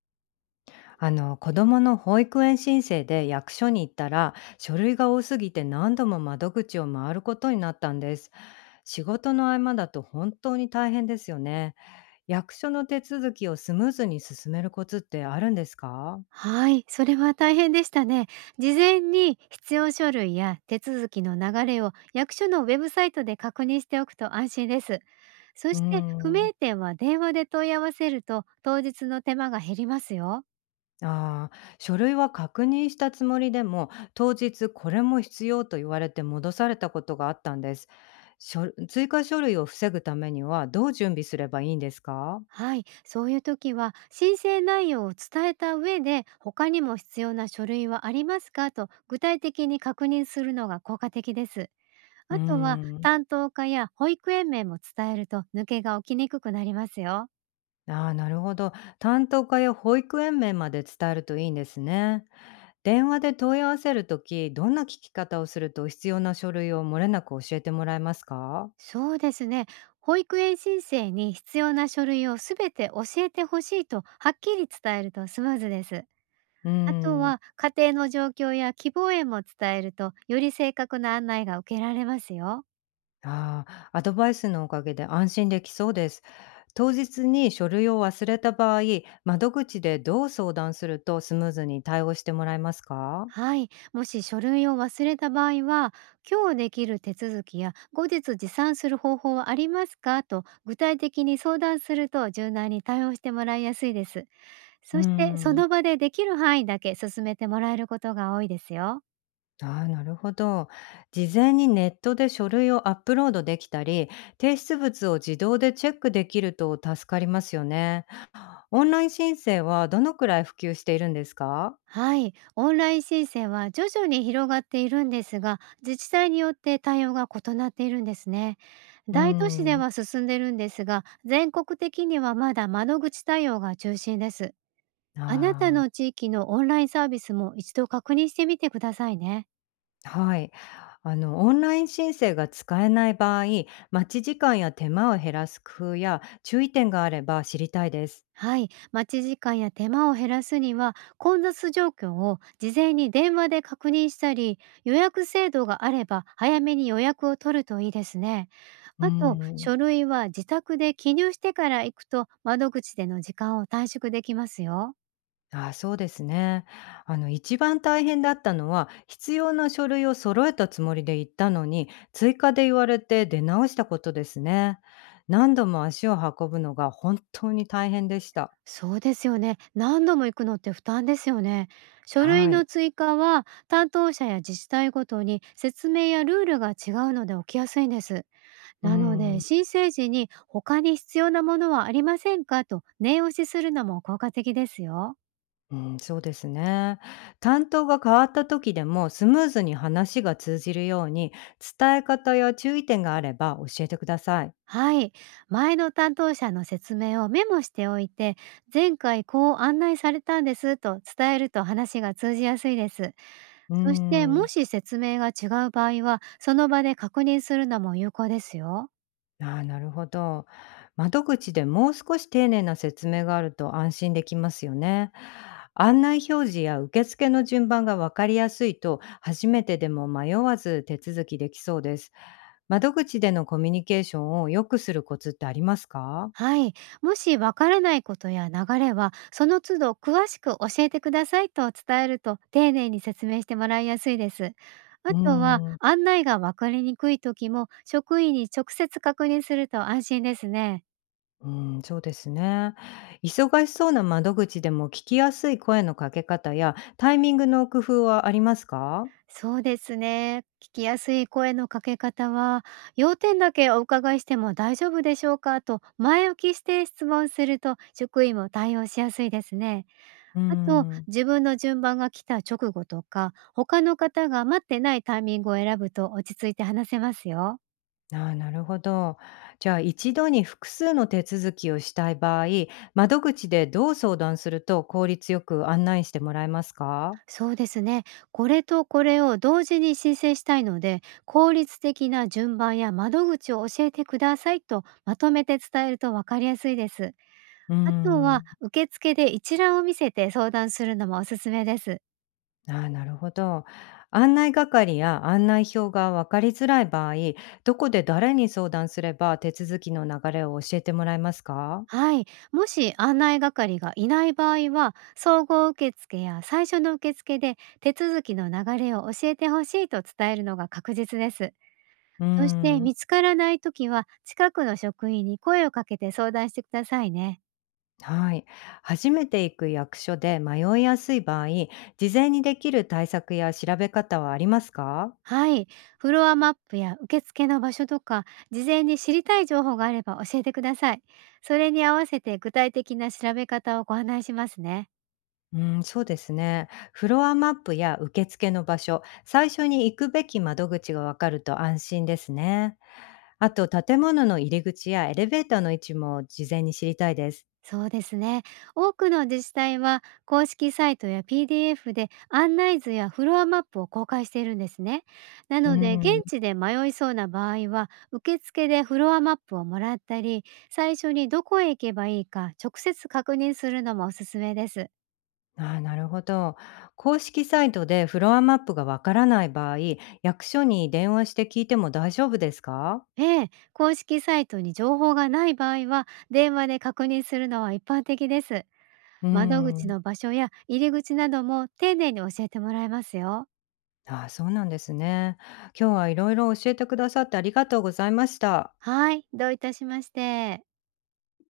子供の保育園申請で役所に行ったら、書類が多すぎて何度も窓口を回ることになったんです。仕事の合間だと本当に大変ですよね。役所の手続きをスムーズに進めるコツってあるんですか？はい、それは大変でしたね。事前に必要書類や手続きの流れを役所のウェブサイトで確認しておくと安心です。そうーして不ん。明点は電話で問い合わせると当日の手間が減りますよ。書類は確認したつもりでも、当日これも必要と言われて戻されたことがあったんです。追加書類を防ぐためにはどう準備すればいいんですか？はい、そういう時は申請内容を伝えた上で、他にも必要な書類はありますかと具体的に確認するのが効果的です。うーあとはん。担当課や保育園名も伝えると、抜けが起きにくくなりますよ。ああ、なるほど。担当課や保育園面まで伝えるといいんですね。電話で問い合わせるとき、どんな聞き方をすると必要な書類を漏れなく教えてもらえますか？そうですね。保育園申請に必要な書類をすべて教えてほしいとはっきり伝えるとスムーズです。うーあとん。は家庭の状況や希望園も伝えると、より正確な案内が受けられますよ。ああ、アドバイスのおかげで安心できそうです。当日に書類を忘れた場合、窓口でどう相談するとスムーズに対応してもらえますか？はい。もし書類を忘れた場合は、今日できる手続きや後日持参する方法はありますかと具体的に相談すると、柔軟に対応してもらいやすいです。うーそしてそのん。場でできる範囲だけ進めてもらえることが多いですよ。ああ、なるほど。事前にネットで書類をアップロードできたり、提出物を自動でチェックできると助かりますよね。オンライン申請はどのくらい普及しているんですか？はい、オンライン申請は徐々に広がっているんですが、自治体によって対応が異なっているんですね。うー大都市でん。は進んでるんですが、全国的にはまだ窓口対応が中心です。あなたあの地域のオンラインサービスも一度確認してみてくださいね。あ、はい。オンライン申請が使えない場合、待ち時間や手間を減らす工夫や注意点があれば知りたいです。はい、待ち時間や手間を減らすには、混雑状況を事前に電話で確認したり、予約制度があれば早めに予約を取るといいですね。うーあと、ん。書類は自宅で記入してから行くと、窓口での時間を短縮できますよ。ああ、そうですね。一番大変だったのは、必要な書類を揃えたつもりで行ったのに、追加で言われて出直したことですね。何度も足を運ぶのが本当に大変でした。そうですよね。何度も行くのって負担ですよね。書類はのい。追加は担当者や自治体ごとに説明やルールが違うので、起きやすいんです。うなので、ん。申請時に他に必要なものはありませんかと念押しするのも効果的ですよ。うん、そうですね。担当が変わった時でもスムーズに話が通じるように、伝え方や注意点があれば教えてください。はい。前の担当者の説明をメモしておいて、前回こう案内されたんですと伝えると、話が通じやすいです。うそして、もん。し説明が違う場合は、その場で確認するのも有効ですよ。ああ、なるほど。窓口でもう少し丁寧な説明があると安心できますよね。案内表示や受付の順番が分かりやすいと、初めてでも迷わず手続きできそうです。窓口でのコミュニケーションを良くするコツってありますか？はい。もしわからないことや流れは、その都度詳しく教えてくださいと伝えると、丁寧に説明してもらいやすいです。あうーとは、ん、案内がわかりにくい時も、職員に直接確認すると安心ですね。うーん、そうですね。忙しそうな窓口でも聞きやすい声のかけ方やタイミングの工夫はありますか？そうですね。聞きやすい声のかけ方は、要点だけお伺いしても大丈夫でしょうかと前置きして質問すると、職員も対応しやすいですね。うーあと、ん。自分の順番が来た直後とか、他の方が待ってないタイミングを選ぶと、落ち着いて話せますよ。ああ、なるほど。じゃあ、一度に複数の手続きをしたい場合、窓口でどう相談すると効率よく案内してもらえますか？そうですね。これとこれを同時に申請したいので、効率的な順番や窓口を教えてくださいとまとめて伝えると分かりやすいです。うーあとは、ん。受付で一覧を見せて相談するのもおすすめです。ああ、なるほど。案内係や案内表が分かりづらい場合、どこで誰に相談すれば手続きの流れを教えてもらえますか？はい。もし案内係がいない場合は、総合受付や最初の受付で手続きの流れを教えてほしいと伝えるのが確実です。うーそしてん。見つからないときは、近くの職員に声をかけて相談してくださいね。はい。初めて行く役所で迷いやすい場合、事前にできる対策や調べ方はありますか？はい。フロアマップや受付の場所とか、事前に知りたい情報があれば教えてください。それに合わせて具体的な調べ方をご案内しますね。うん、そうですね。フロアマップや受付の場所、最初に行くべき窓口がわかると安心ですね。あと、建物の入り口やエレベーターの位置も事前に知りたいです。そうですね。多くの自治体は公式サイトや PDF で案内図やフロアマップを公開しているんですね。なうのでん、現地で迷いそうな場合は、受付でフロアマップをもらったり、最初にどこへ行けばいいか直接確認するのもおすすめです。あーなるほど。公式サイトでフロアマップがわからない場合、役所に電話して聞いても大丈夫ですか？ええ、公式サイトに情報がない場合は電話で確認するのは一般的です。う窓口ん。の場所や入り口なども丁寧に教えてもらえますよ。ああ、そうなんですね。今日はいろいろ教えてくださってありがとうございました。はい、どういたしまして。